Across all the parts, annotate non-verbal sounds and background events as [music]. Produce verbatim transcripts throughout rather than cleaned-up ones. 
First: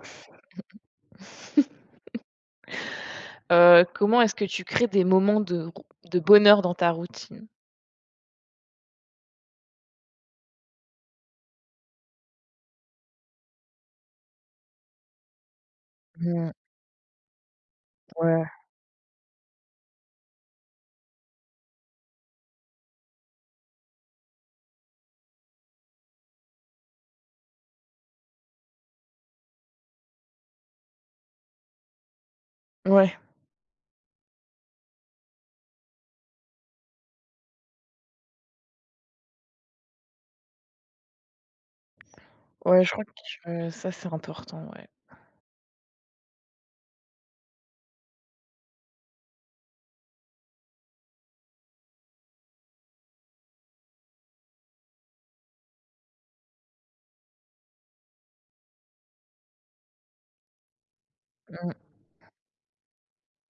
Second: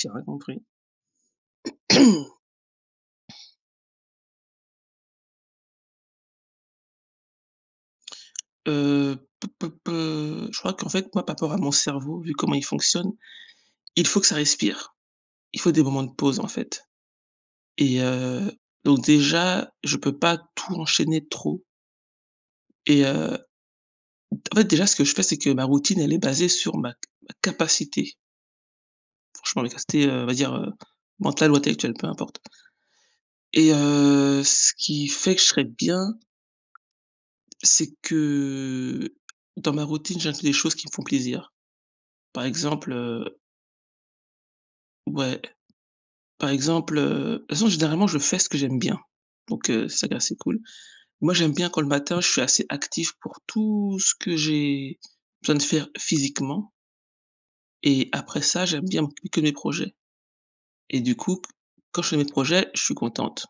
J'ai rien compris. [laughs] [clears throat] Heu, comment est-ce que tu crées des moments de rou de bonheur dans ta routine? Heu, p p p Je crois qu'en fait, moi, par rapport à mon cerveau, vu comment il fonctionne, il faut que ça respire. Il faut des moments de pause, en Mmh, fait et ouais, heu, donc déjà, je peux pas tout enchaîner trop et heu, en fait, déjà, ce que je fais, c'est que ma routine, elle est basée sur ma ma capacité, franchement, mes capacités, heu, on va dire, heu, mentales ou intellectuelles, peu importe ouais, et heu, ce qui fait que je serais bien, c'est que dans ma routine, j'inclus des choses qui me font plaisir. Par ouais, je exemple, crois heu que euh, ça, c'est important, ouais. ouais. Par exemple, heu, de toute façon, généralement, je fais ce que j'aime bien, donc heu, c'est ça qui est assez cool. Moi, j'aime bien quand le matin, je suis assez actif pour tout ce que j'ai besoin de faire physiquement et après ça, j'aime bien m'occuper que de mes projets et du coup, q Mmh. quand je fais mes projets, je suis contente,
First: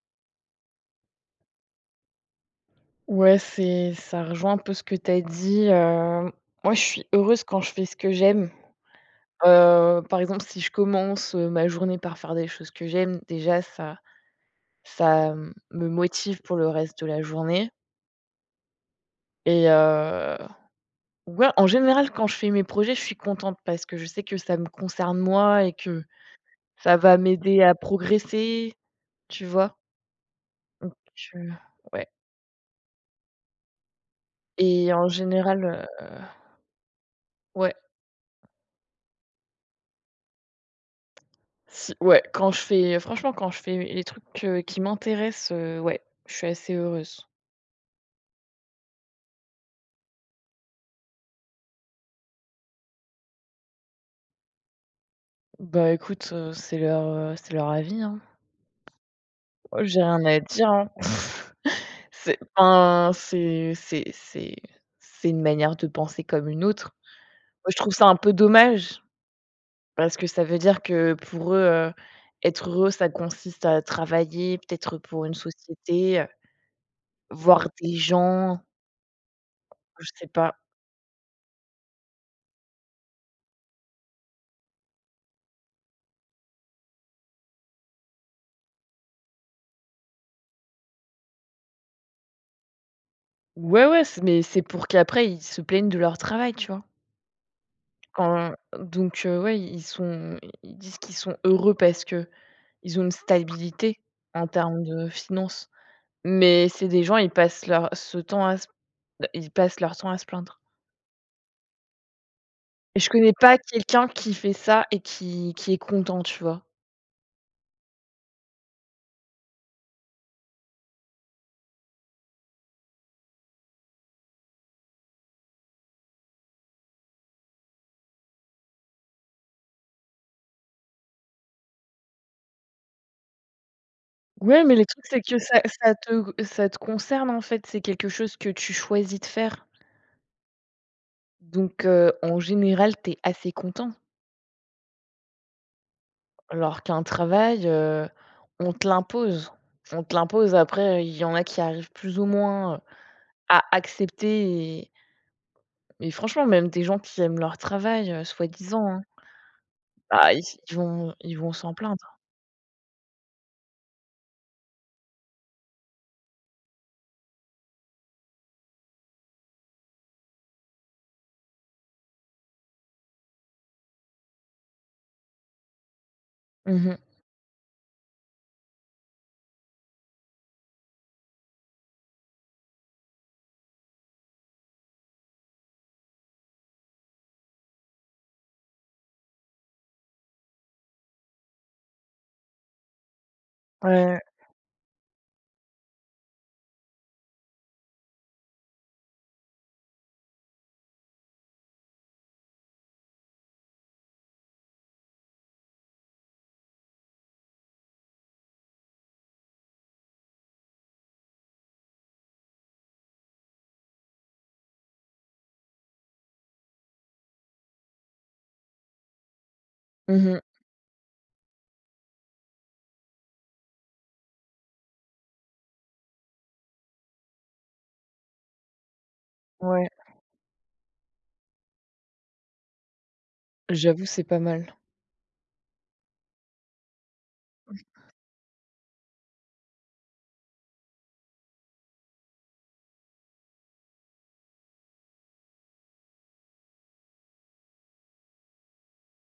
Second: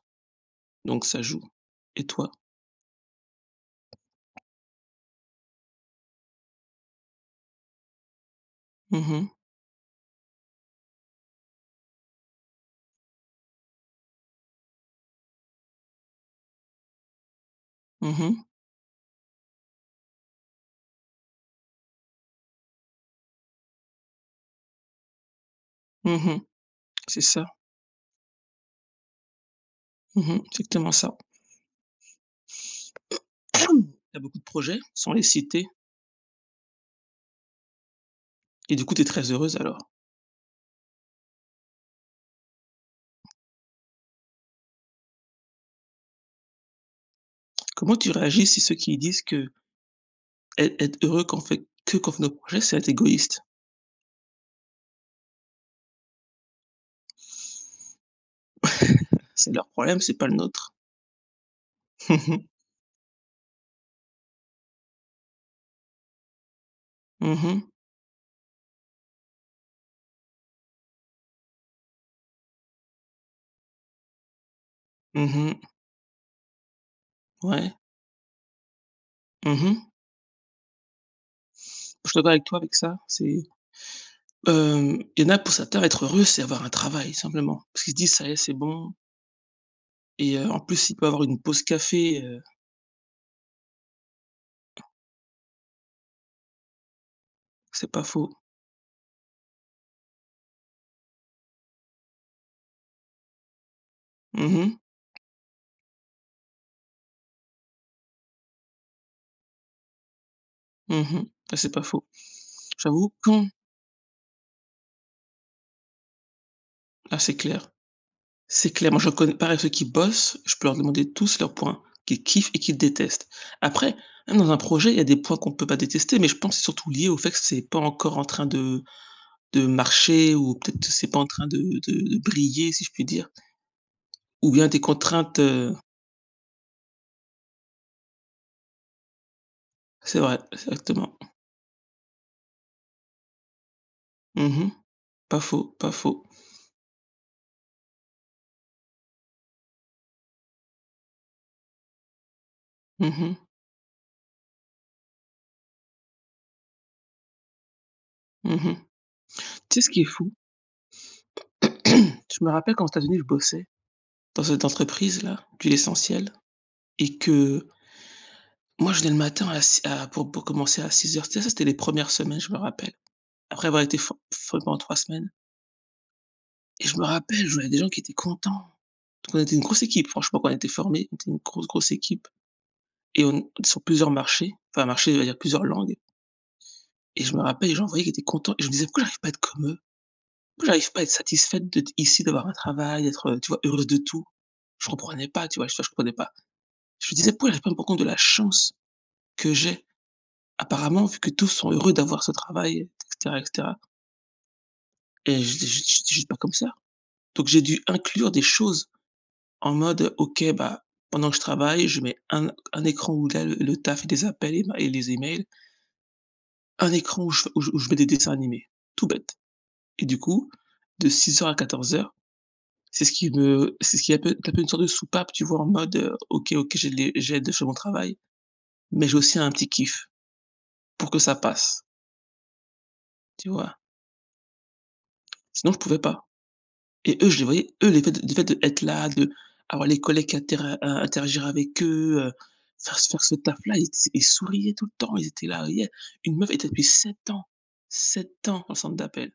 donc ça joue et toi? Ouais, c'est ça rejoint un peu ce que tu as dit, heu, moi, je suis heureuse quand je fais ce que j'aime. Mmh mh. Heu, par exemple, si je commence, heu, ma journée par faire des choses que j'aime, déjà, ça ça euh, me motive pour le reste de la journée, Mmh mh. et euh, ouais, en général, quand je fais mes projets, je suis contente parce que je sais que ça me concerne moi et que Mmh mh. ça va C'est ça. m'aider à progresser, tu vois? Mmh mh. Exactement ça. Je Ouais, Tu as beaucoup de projets, et en sans les général, citer heu, ouais, et du coup, tu es très heureuse alors? si, ouais, quand je fais franchement, quand je fais les trucs, heu, qui m'intéressent, heu, ouais, je suis assez heureuse. Comment tu réagis si ceux qui disent que, être être heureux quand on fait que quand on fait nos projets, c'est être égoïste? Bah, écoute, heu, c'est leur, heu, c'est leur avis, hein. C'est leur Moi, j'ai problème, c'est rien pas le à dire, nôtre. hein. [laughs] C'est enfin, c'est c'est c'est c'est une manière de penser comme une autre. Mmh mh. Moi, je trouve ça un peu dommage. Parce que ça veut dire que pour eux, heu, être heureux, ça consiste à travailler peut-être pour une Mmh mh. société, heu, voir Ouais. des gens, Mmh mh. je sais pas. Je suis d'accord avec toi avec ça. C'est, hem, il y en a pour certains être heureux, c'est avoir un travail simplement. Parce qu'ils se disent: «Ça y est, c'est bon» et heu, en plus, ils peuvent avoir une pause café, heu, Ouais, ouais, c'est mais c'est pour qu'après ils se plaignent de leur travail, tu vois? c'est pas faux. Quand donc heu, ouais, ils sont ils disent qu'ils sont heureux parce qu'ils ont une stabilité en Mmh mh. termes de finances. Mais c'est des gens, ils passent leur ce temps à se ils passent leur temps à se plaindre. Mmh mh. Ah, c'est pas faux. Je J'avoue connais quand pas quelqu'un qui fait ça et qui qui est content, tu vois? Ah, c'est clair. C'est clair. Moi, je reconnais pareil ceux qui bossent, je peux leur demander tous leurs points qu'ils kiffent et qu'ils détestent. Après, même dans un projet, il y a des points qu'on peut pas détester, mais je pense c'est surtout lié au fait que c'est pas encore en train de de marché ou peut-être c'est pas en train de de de briller si je puis dire ou Ouais, bien mais des le truc, c'est que contraintes, ça heu ça te ça te concerne, en fait, c'est quelque chose que tu choisis de faire. c'est vrai, exactement. Donc, heu, en général, tu es assez content. Mmh. Pas faux, pas faux. Alors qu'un travail, heu, on te l'impose. On te l'impose, après, il y en a qui arrivent plus ou moins Mmh mh. à accepter et et franchement, même des gens qui aiment leur travail, heu, Mmh. soi-disant, hein, Tu sais ce qui est bah, fou? ils ils vont ils vont s'en [clears throat] plaindre. Je me rappelle qu'aux États-Unis, je bossais dans cette entreprise-là, du l'essentiel et que moi, je venais le matin à si à pour pour commencer à six heures. Ça, c'était les premières semaines, je me rappelle. Après avoir été for formé pendant trois semaines et je Mmh. me rappelle, je voyais des gens qui étaient contents. Donc on était une grosse équipe, franchement, qu'on était formés, on était une grosse, grosse équipe. Et on sur plusieurs marchés, enfin marchés, je veux dire plusieurs langues et je me rappelle, les gens, voyaient qu'ils étaient contents et je me disais: «Pourquoi j'arrive pas à être comme eux? Pourquoi j'arrive pas à être satisfaite d'être ici, d'avoir un travail, d'être, heu, tu vois, heureuse de Ouais. tout?» Je comprenais pas, tu vois? Je Enfin, je comprenais pas. Je me disais: «Pourquoi j'arrive pas à me rendre compte de la chance que j'ai?» Apparemment, vu que tous sont heureux d'avoir ce travail et cetera et cetera et j'étais juste j'étais juste pas comme ça. Donc j'ai dû inclure des choses en mode: «OK, bah, pendant que je travaille, je mets un un écran où là le le taf et des appels et ma et les emails. Un écran où je où je où je mets des dessins animés, tout bête et du Mmh. coup, de six heures à quatorze heures c'est ce qui me c'est ce qui est un peu un peu une sorte de soupape, tu vois? En mode, heu: «OK, OK, j'ai les j'ai de je mon travail, mais j'ai aussi un petit Ouais. kiff pour que ça passe», tu vois? J'avoue, c'est pas mal. Sinon, je pouvais pas et eux, je les voyais, eux, le fait de le fait d'être là, de avoir les collègues qui intera in interagir avec eux, heu, faire ce faire ce taf-là, ils s ils souriaient tout le temps, ils étaient là, yeah. Une meuf était depuis sept ans, sept ans dans le centre d'appel.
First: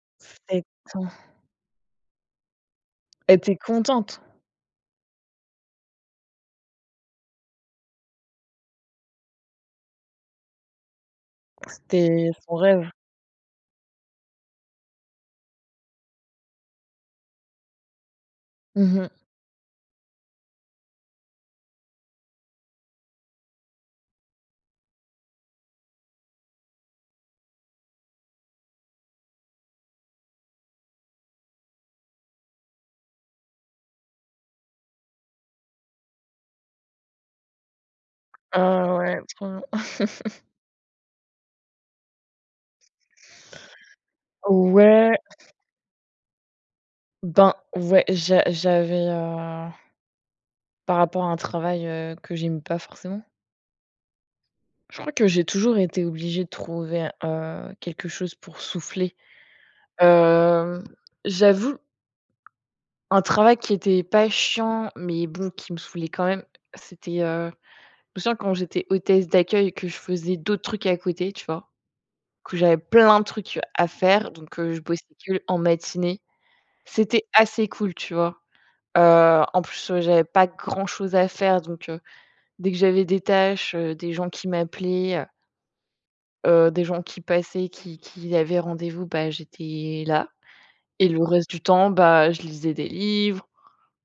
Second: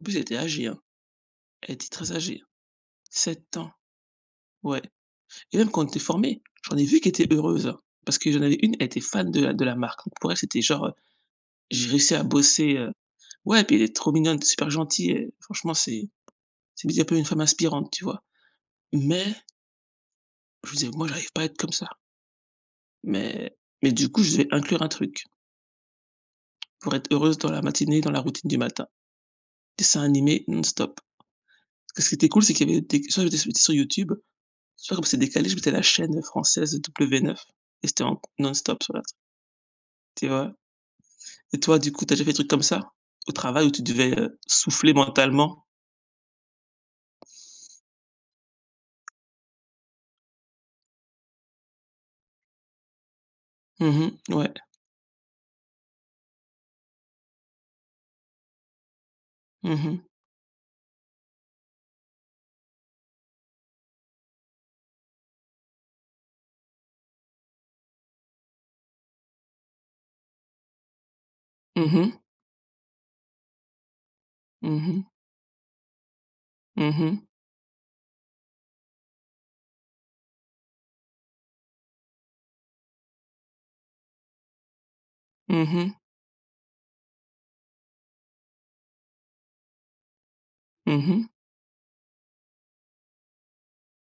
En plus, elle était âgée, hein, sept ans elle était très âgée. et tu Sept ans, contente. ouais et même quand on était formés, j'en ai vu qui étaient heureuses, hein, parce que j'en avais une, elle était fan de la de la marque. Donc pour elle, c'était genre, heu: «J'ai réussi à C'était son bosser, rêve. heu» ouais, puis elle est trop mignonne, super gentille et franchement, c'est c'est un peu une femme inspirante, tu vois? Mmh. Mais je me disais: «Moi, j'arrive pas à être comme ça». Mais mais du coup, je devais inclure un truc pour être heureuse dans la matinée, dans la routine du matin. Dessin animé non-stop. Parce que ce qui était cool, c'est qu'il y avait des soit j'étais j'étais sur YouTube, soit comme c'est décalé, je mettais la chaîne française double vé neuf et c'était en non-stop, sur Ah, la ouais, trop bien. tu vois? Et toi, du coup, tu as déjà fait des trucs comme ça? Au travail où tu devais, heu, souffler Ouais, mentalement? ben, ouais, j'a j'avais, heu, par rapport à un travail, heu, que j'aime pas forcément. Mmh mh, ouais. Je crois que j'ai toujours été obligée de trouver, heu, quelque chose pour souffler. Mmh mh. Hem, J'avoue, un travail qui était pas chiant, mais bon, qui me saoulait quand même, c'était, heu, je me souviens quand j'étais hôtesse d'accueil que je faisais d'autres trucs à côté, tu vois? Mmh mh. Que j'avais plein de trucs à faire, donc heu, Mmh je bossais mh. que en matinée. Mmh mh. C'était assez cool, tu vois? Heu, en plus, heu, j'avais pas grand-chose à faire donc heu, dès que j'avais des tâches, heu, des gens qui m'appelaient, heu Mmh mh. des gens qui passaient, qui qui avaient rendez-vous, bah, j'étais là et le Mmh. reste du temps, bah, je lisais des livres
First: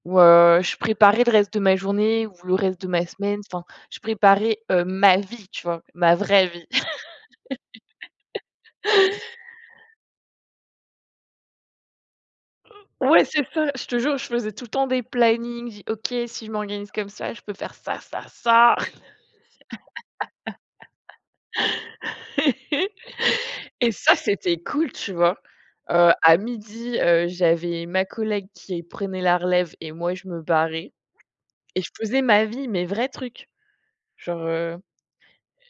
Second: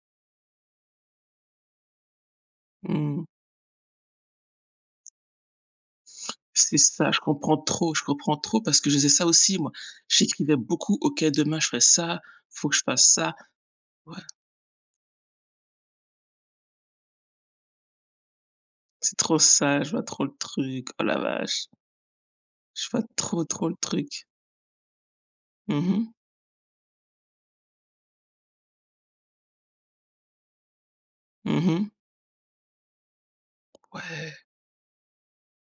ou heu, je préparais le reste de ma journée ou le reste de ma semaine. Enfin, je préparais, heu, ma vie, tu vois? Ma vraie vie. C'est [laughs] ça, je comprends trop, je comprends trop parce que je faisais ça aussi moi. J'écrivais beaucoup: «OK, demain je fais ça, faut que je fasse Ouais, ça». c'est ça, je te Ouais, jure, je faisais tout le temps des plannings. Je dis: «OK, si je m'organise comme ça, je peux faire ça, ça, ça». c'est trop ça, je vois trop le truc. Oh la vache! Je vois [laughs] trop, trop le Et ça, truc. c'était cool, tu vois? Mmh mh. Heu, à midi, heu, j'avais ma collègue qui prenait la relève et moi, je me barrais Mmh et mh. je faisais ma vie, mes vrais trucs. Ouais. Genre, heu,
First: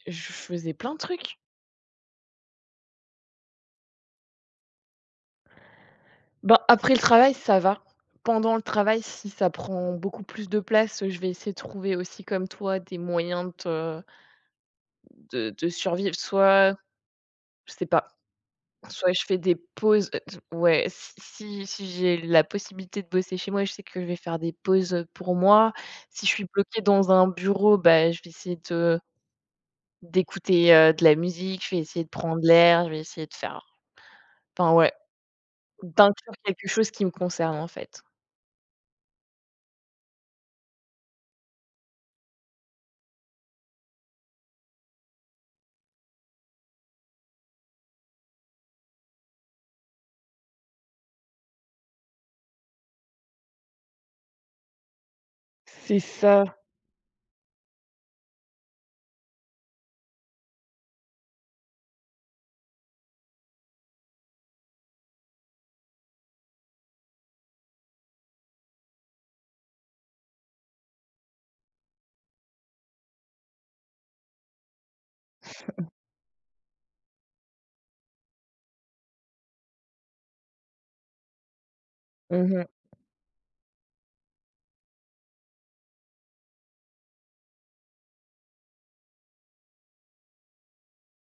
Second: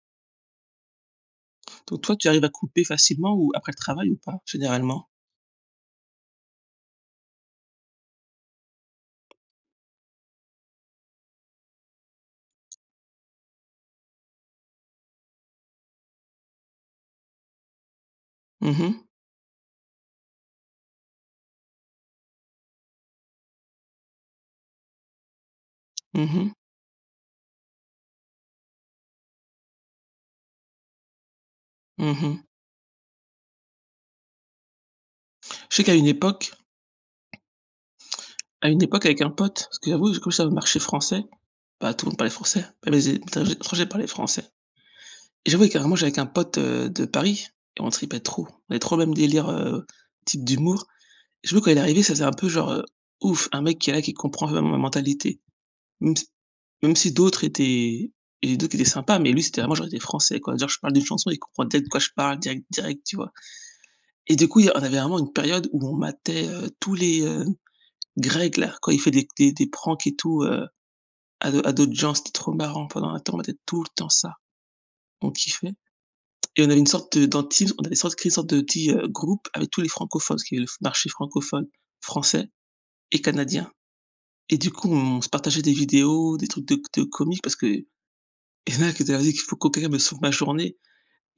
je faisais plein de trucs. Donc toi, tu arrives à couper facilement ou après le travail ou pas, généralement? Bah, après le travail, ça va. Pendant le travail, si ça prend beaucoup plus de place, je vais essayer de trouver aussi comme toi des moyens de de de survivre. Soit, je sais pas. Mmh mh. Soit je fais des pauses, heu, t ouais, si si si j'ai la possibilité de bosser chez moi, je sais que je vais faire des pauses, heu, pour moi. Si je Mmh suis mh. bloquée dans un bureau, bah, je vais essayer de d'écouter, heu, de la musique, je vais essayer de Mmh mh. prendre l'air, je vais essayer de faire enfin, ouais, Je sais qu'à une d'inclure époque quelque chose qui me concerne, en fait. à une époque avec un pote, parce que j'avoue, comme j'étais dans le marché français, pas tout le monde parlait français, même les é les étrangers parlaient français et j'avoue, carrément, j'étais avec un pote, heu, de Paris et on tripait trop. On avait trop le même délire, heu, type d'humour. Et Je me quand il est arrivé, ça faisait un peu genre, heu: «Ouf, un mec qui est là, qui comprend vraiment ma mentalité». C'est Même si ça. Même si d'autres étaient et d'autres étaient sympas, mais lui, c'était vraiment genre des français, quoi. Genre, je parle d'une chanson, il comprend direct de quoi je parle, direct direct, tu vois? Et du coup, il y a on avait vraiment une période où on matait, heu, tous les, euh, Greg, là, quand il fait des, des, des pranks et tout euh, à, à d'autres gens, c'était trop marrant. Pendant un temps, on était tout le temps ça. On kiffait. Et on avait une sorte de, dans Teams, on avait sorte, créé une sorte de petit euh, groupe avec tous les francophones, parce qu'il y avait le marché francophone, français Mmh mh. et canadien. Et du coup, on, on se partageait des vidéos, des trucs de, de comiques, parce que il y en a qui étaient dit qu'il faut que quelqu'un me sauve ma journée.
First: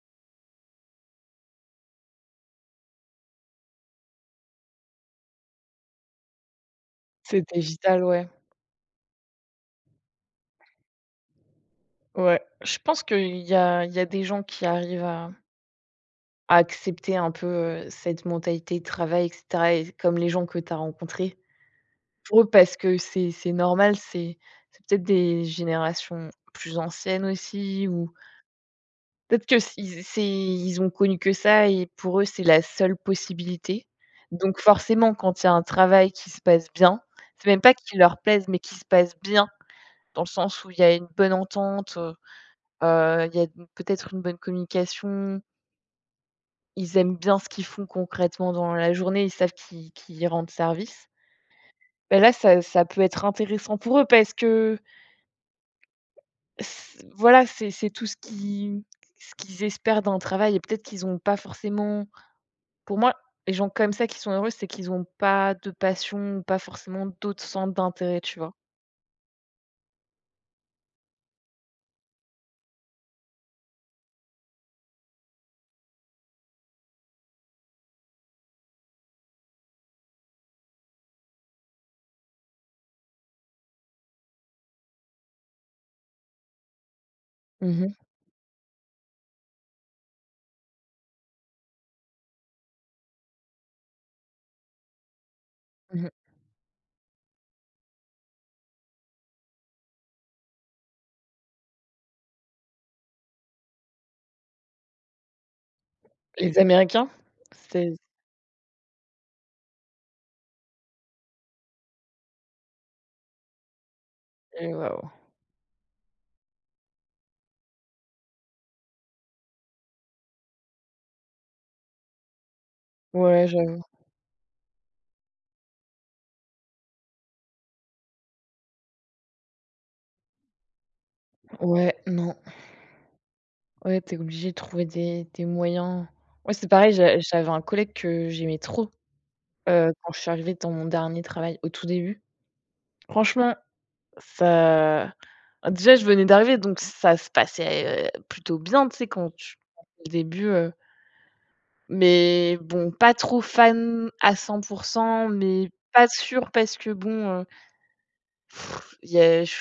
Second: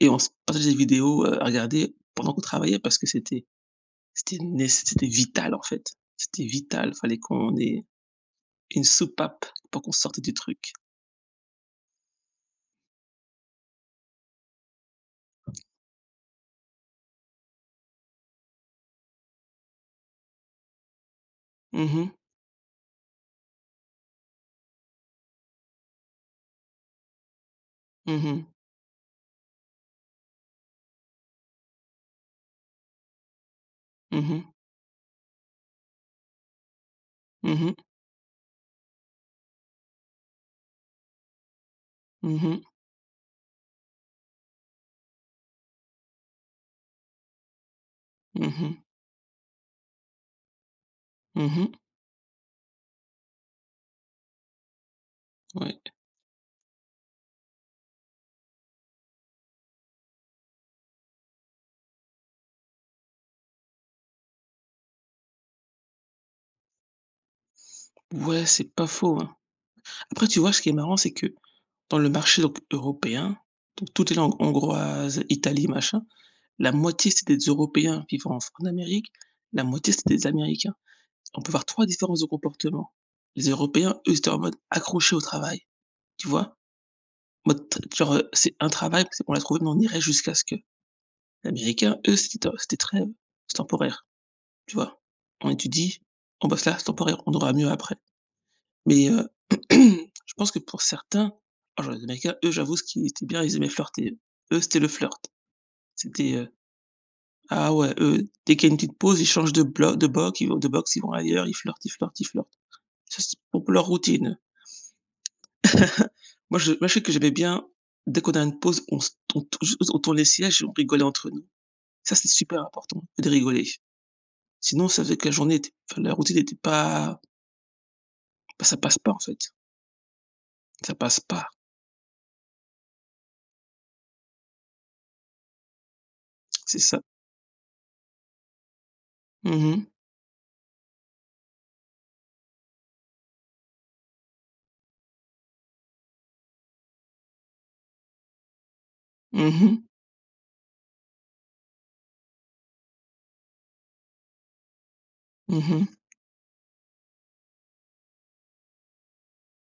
Et on se partageait des vidéos euh, à regarder pendant qu'on travaillait, parce que c'était, c'était, né- c'était vital, en fait. C'était vital. Fallait qu'on C'était ait vital, ouais. une soupape pour qu'on sorte du truc. Ouais, je pense qu'il y a il y a des gens qui arrivent à à accepter un peu, heu, cette mentalité de travail et cetera et comme les gens que tu as rencontrés. Mhm. Pour eux, parce que c'est c'est normal, c'est c'est peut-être des générations plus anciennes aussi ou Mhm. peut-être que s ils c'est ils ont connu que ça et pour eux, c'est la seule possibilité. Mhm. Donc forcément, quand il y a un travail qui se passe bien, c'est même pas Mhm. qui leur plaise, mais qui se passe bien, dans le sens où il y a une bonne entente, heu, Mhm. Mhm. Mmh. heu, il y a d peut-être une bonne communication, ils aiment bien ce qu'ils font Mmh. concrètement dans Mmh. la journée, ils savent qu'ils qu'ils rendent service. Mmh. Bah là, ça ça peut être intéressant pour eux parce que Ouais. C voilà, c'est c'est tout ce qui ce qu'ils espèrent d'un travail et peut-être qu'ils n'ont pas forcément pour moi, les gens comme ça qui sont heureux, c'est qu'ils n'ont pas de passion ou pas forcément d'autres centres d'intérêt, tu Ouais, vois? c'est pas faux, hein. Après, tu vois, ce qui est marrant, c'est que dans le marché donc européen, donc toutes les langues hongroises, Italie, machin, la moitié, c'est des Européens vivant en en Amérique, la moitié, c'est des Américains. On peut voir trois différences de comportement. Les Européens, eux, ils étaient en mode accrochés au travail, tu vois? Mode Mmh tr mh. genre, heu, c'est un travail, c'est on l'a trouvé, mais on irait jusqu'à ce que. L'américain, eux, c'était, c'était très, euh, c'est temporaire. Tu vois? On étudie, Mmh. on bosse là, c'est temporaire, on aura mieux après. Mais, heu, [clears throat] je pense que pour certains, oh genre les Américains, eux, j'avoue, ce qui était bien, ils aimaient flirter, eux. Eux, c'était le flirt. C'était, heu, Les Américains? ah C'est ouais, eux, dès qu'il y a une petite pause, ils changent de blo de box, ils vont de box, ils vont ailleurs, ils flirtent, ils flirtent, ils flirtent. Ça, c'est pour leur routine. c'est waouh. Moi, je moi, je sais que j'aimais bien, dès qu'on a une pause, on se on tou on tourne les sièges et on rigolait entre nous. Ça, c'est super important de Ouais, rigoler. j'avoue. Sinon, ça faisait que la journée était enfin, la routine était pas bah, ça passe pas, en fait. Ça passe pas. Ouais, non. Ouais, t'es obligé de trouver des des moyens. Ouais, c'est C'est pareil, ça. j'a j'avais un collègue que j'aimais trop, Mmh mh. heu, quand je suis arrivée dans mon dernier travail, au tout début. Franchement, ça ah, déjà, je venais d'arriver, donc ça se passait, heu, plutôt bien, tu sais, quand tu Mmh mh. au début, heu, mais bon, pas trop fan à cent mais Mmh pas sûr parce que bon, heu, il y a je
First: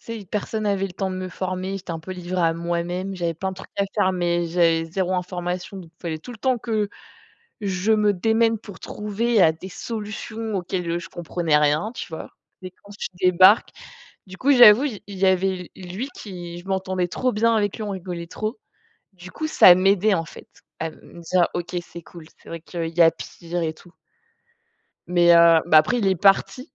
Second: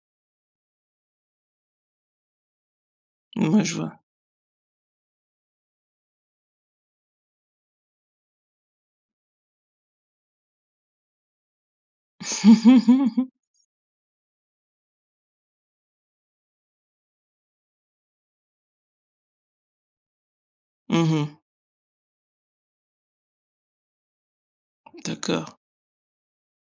tu sais, personne avait le temps de me former, j'étais un peu livrée à moi-même, j'avais mh. plein de Ouais, trucs je à vois. faire, mais j'avais zéro information, donc il fallait tout le temps que je me démène pour trouver, heu, des solutions auxquelles, je comprenais rien, tu vois? Et quand je [laughs] débarque du coup, j'avoue, il y avait lui qui je m'entendais trop bien avec lui, on rigolait trop. Du coup, ça m'aidait, en fait, à Mmh me mh. dire: «OK, c'est cool, c'est vrai qu'il y a pire et tout». Mais D'accord. heu, bah, après il est parti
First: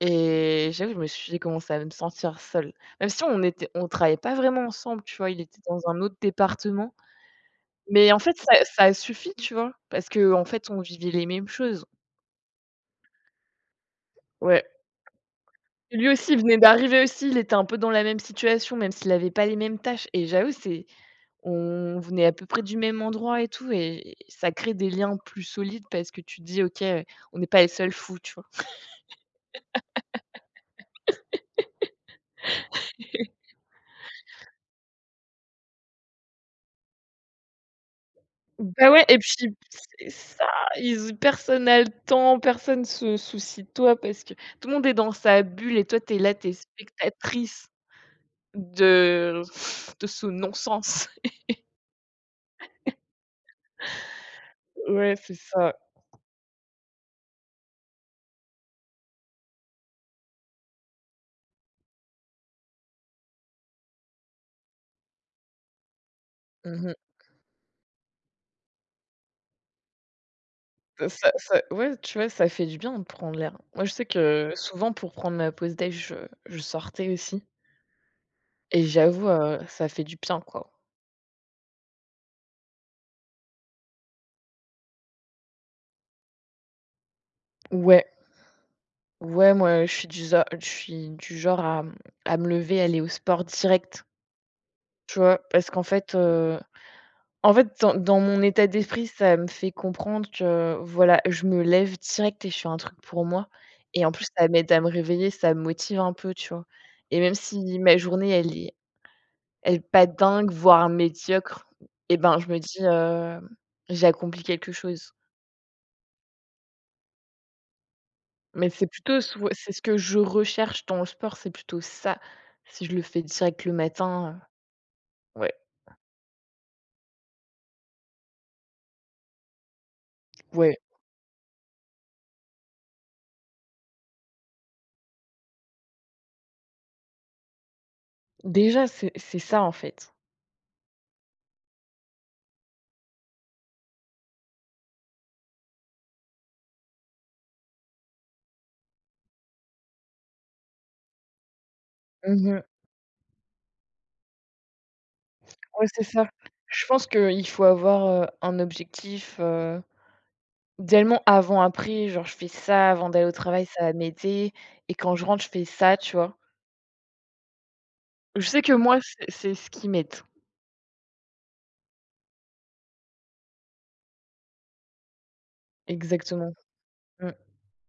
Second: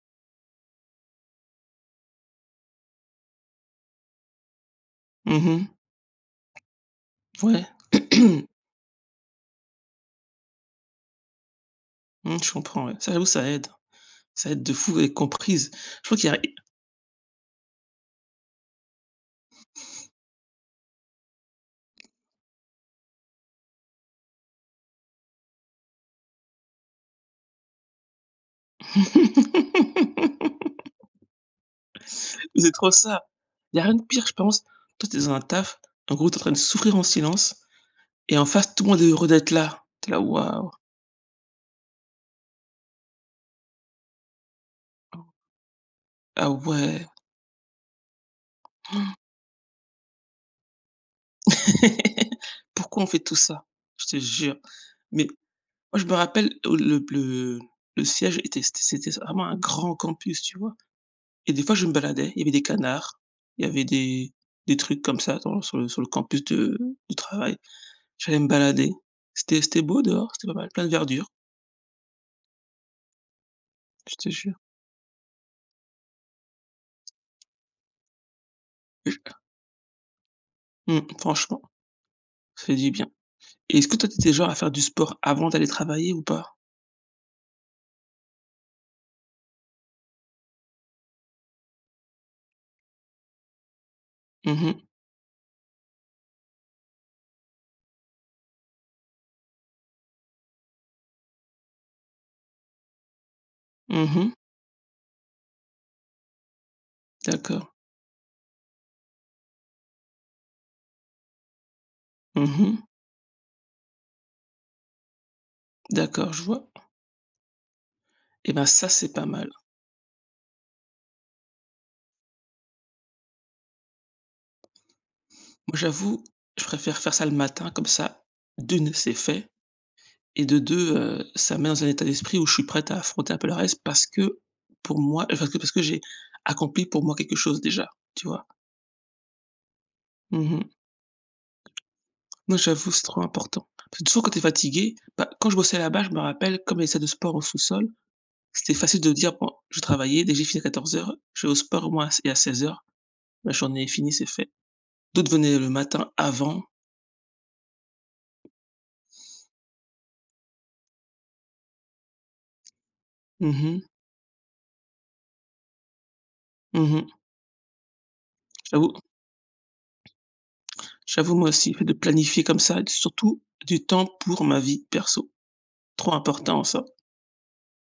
et j'avoue, je me suis j'ai commencé à me sentir seule. Même si on était on travaillait pas vraiment ensemble, tu vois? Il était Mmh dans un autre département. mh. Ouais. Mais en fait, [clears throat] ça ça a suffi, tu vois? Parce qu'en fait, on vivait les mêmes choses. Mmh, je comprends, ouais. Ça, j'avoue, ça aide. Ça aide Ouais. de fou à être comprise. Je Lui crois qu'il y aussi, il a venait d'arriver aussi, il était un peu dans la même situation, même s'il avait pas les mêmes tâches et j'avoue, c'est on venait à peu près du même endroit et tout et ça crée des liens plus solides parce que tu te dis: «OK, heu, on n'est pas les seuls fous», tu vois? [laughs] c'est trop ça. Il y a rien de pire, je pense. Toi, tu es dans un taf, en gros, tu es en train de souffrir en silence et en face, tout Bah, le monde ouais est et heureux puis d'être là. c'est Tu es là: ça, «Waouh! ils personne a le temps, personne se soucie de toi parce que tout le monde est dans sa bulle et toi, tu es là, tu Ah es ouais! spectatrice de de ce non-sens. [laughs] Pourquoi on fait tout ça?» Je te jure. Ouais, Mais c'est ça. moi, je me rappelle, au le le le siège était c'était c'était vraiment un grand campus, tu vois? Et des fois, je me baladais, il y avait des canards, il y avait des des trucs comme ça dans sur le sur le campus de Mmh mh. du travail. J'allais me balader. C'était c'était beau dehors, c'était pas mal, plein de verdure, Ça ça Ouais, tu vois, ça fait du bien de prendre l'air. Moi, je sais je te que jure. souvent pour prendre ma pause déj, heu, je sortais aussi et j'avoue, heu, ça fait du bien, quoi. Mmh, franchement, ça fait du bien. Et est-ce que toi, t'étais genre à faire du sport avant d'aller travailler ou pas? Ouais, ouais, moi, je suis du za je suis du genre à mmh, à me lever, aller au sport direct, Mhm. tu vois? Parce qu'en fait, heu, en fait, dans dans mon état d'esprit, ça me fait comprendre que, voilà, je me lève direct et je fais un truc pour moi et en plus, Mhm. ça m'aide à me réveiller, ça me motive un peu, tu vois? Et même D'accord. si ma journée, elle est Et pas dingue, voire médiocre, et ben, je me dis, Mhm. heu: «J'ai accompli quelque chose». D'accord, je vois. Et ben, Mais c'est ça, c'est plutôt pas ce mal. ouais, c'est ce que je recherche dans le sport, c'est plutôt ça. Si je le fais direct le matin, heu, ouais, Moi, j'avoue, je préfère faire ça le matin comme ça, d'un c'est fait. Et de ouais. deux, heu, ça me met dans un état d'esprit où je suis prête à affronter un peu le reste parce que pour moi parce que parce que j'ai accompli pour moi quelque chose déjà, tu vois? Déjà, c'est c'est ça, en fait. Mmh mh. Non, j'avoue, c'est trop important. Parce que souvent quand tu es fatigué, bah, quand je bossais là-bas, je me rappelle comme il y a une salle de sport en sous-sol, c'était facile de dire: «Bon, je vais travailler, dès que j'ai fini à quatorze heures, je vais au sport au moins et à Mmh mh. seize heures, ma journée est finie, c'est fait». D'autres venaient le Ouais, c'est matin ça. avant. Je pense qu'il faut avoir, heu, un objectif, heu, idéalement avant-après, genre: «Je fais ça avant d'aller au Mmh travail, ça mh. va m'aider et quand je rentre, je fais ça», tu vois? Mmh mh. Je sais que J'avoue moi, c'est c'est ce qui m'aide. j'avoue moi aussi, le fait de planifier comme ça, surtout du temps pour ma vie perso. Trop Exactement. important ça. Mmh.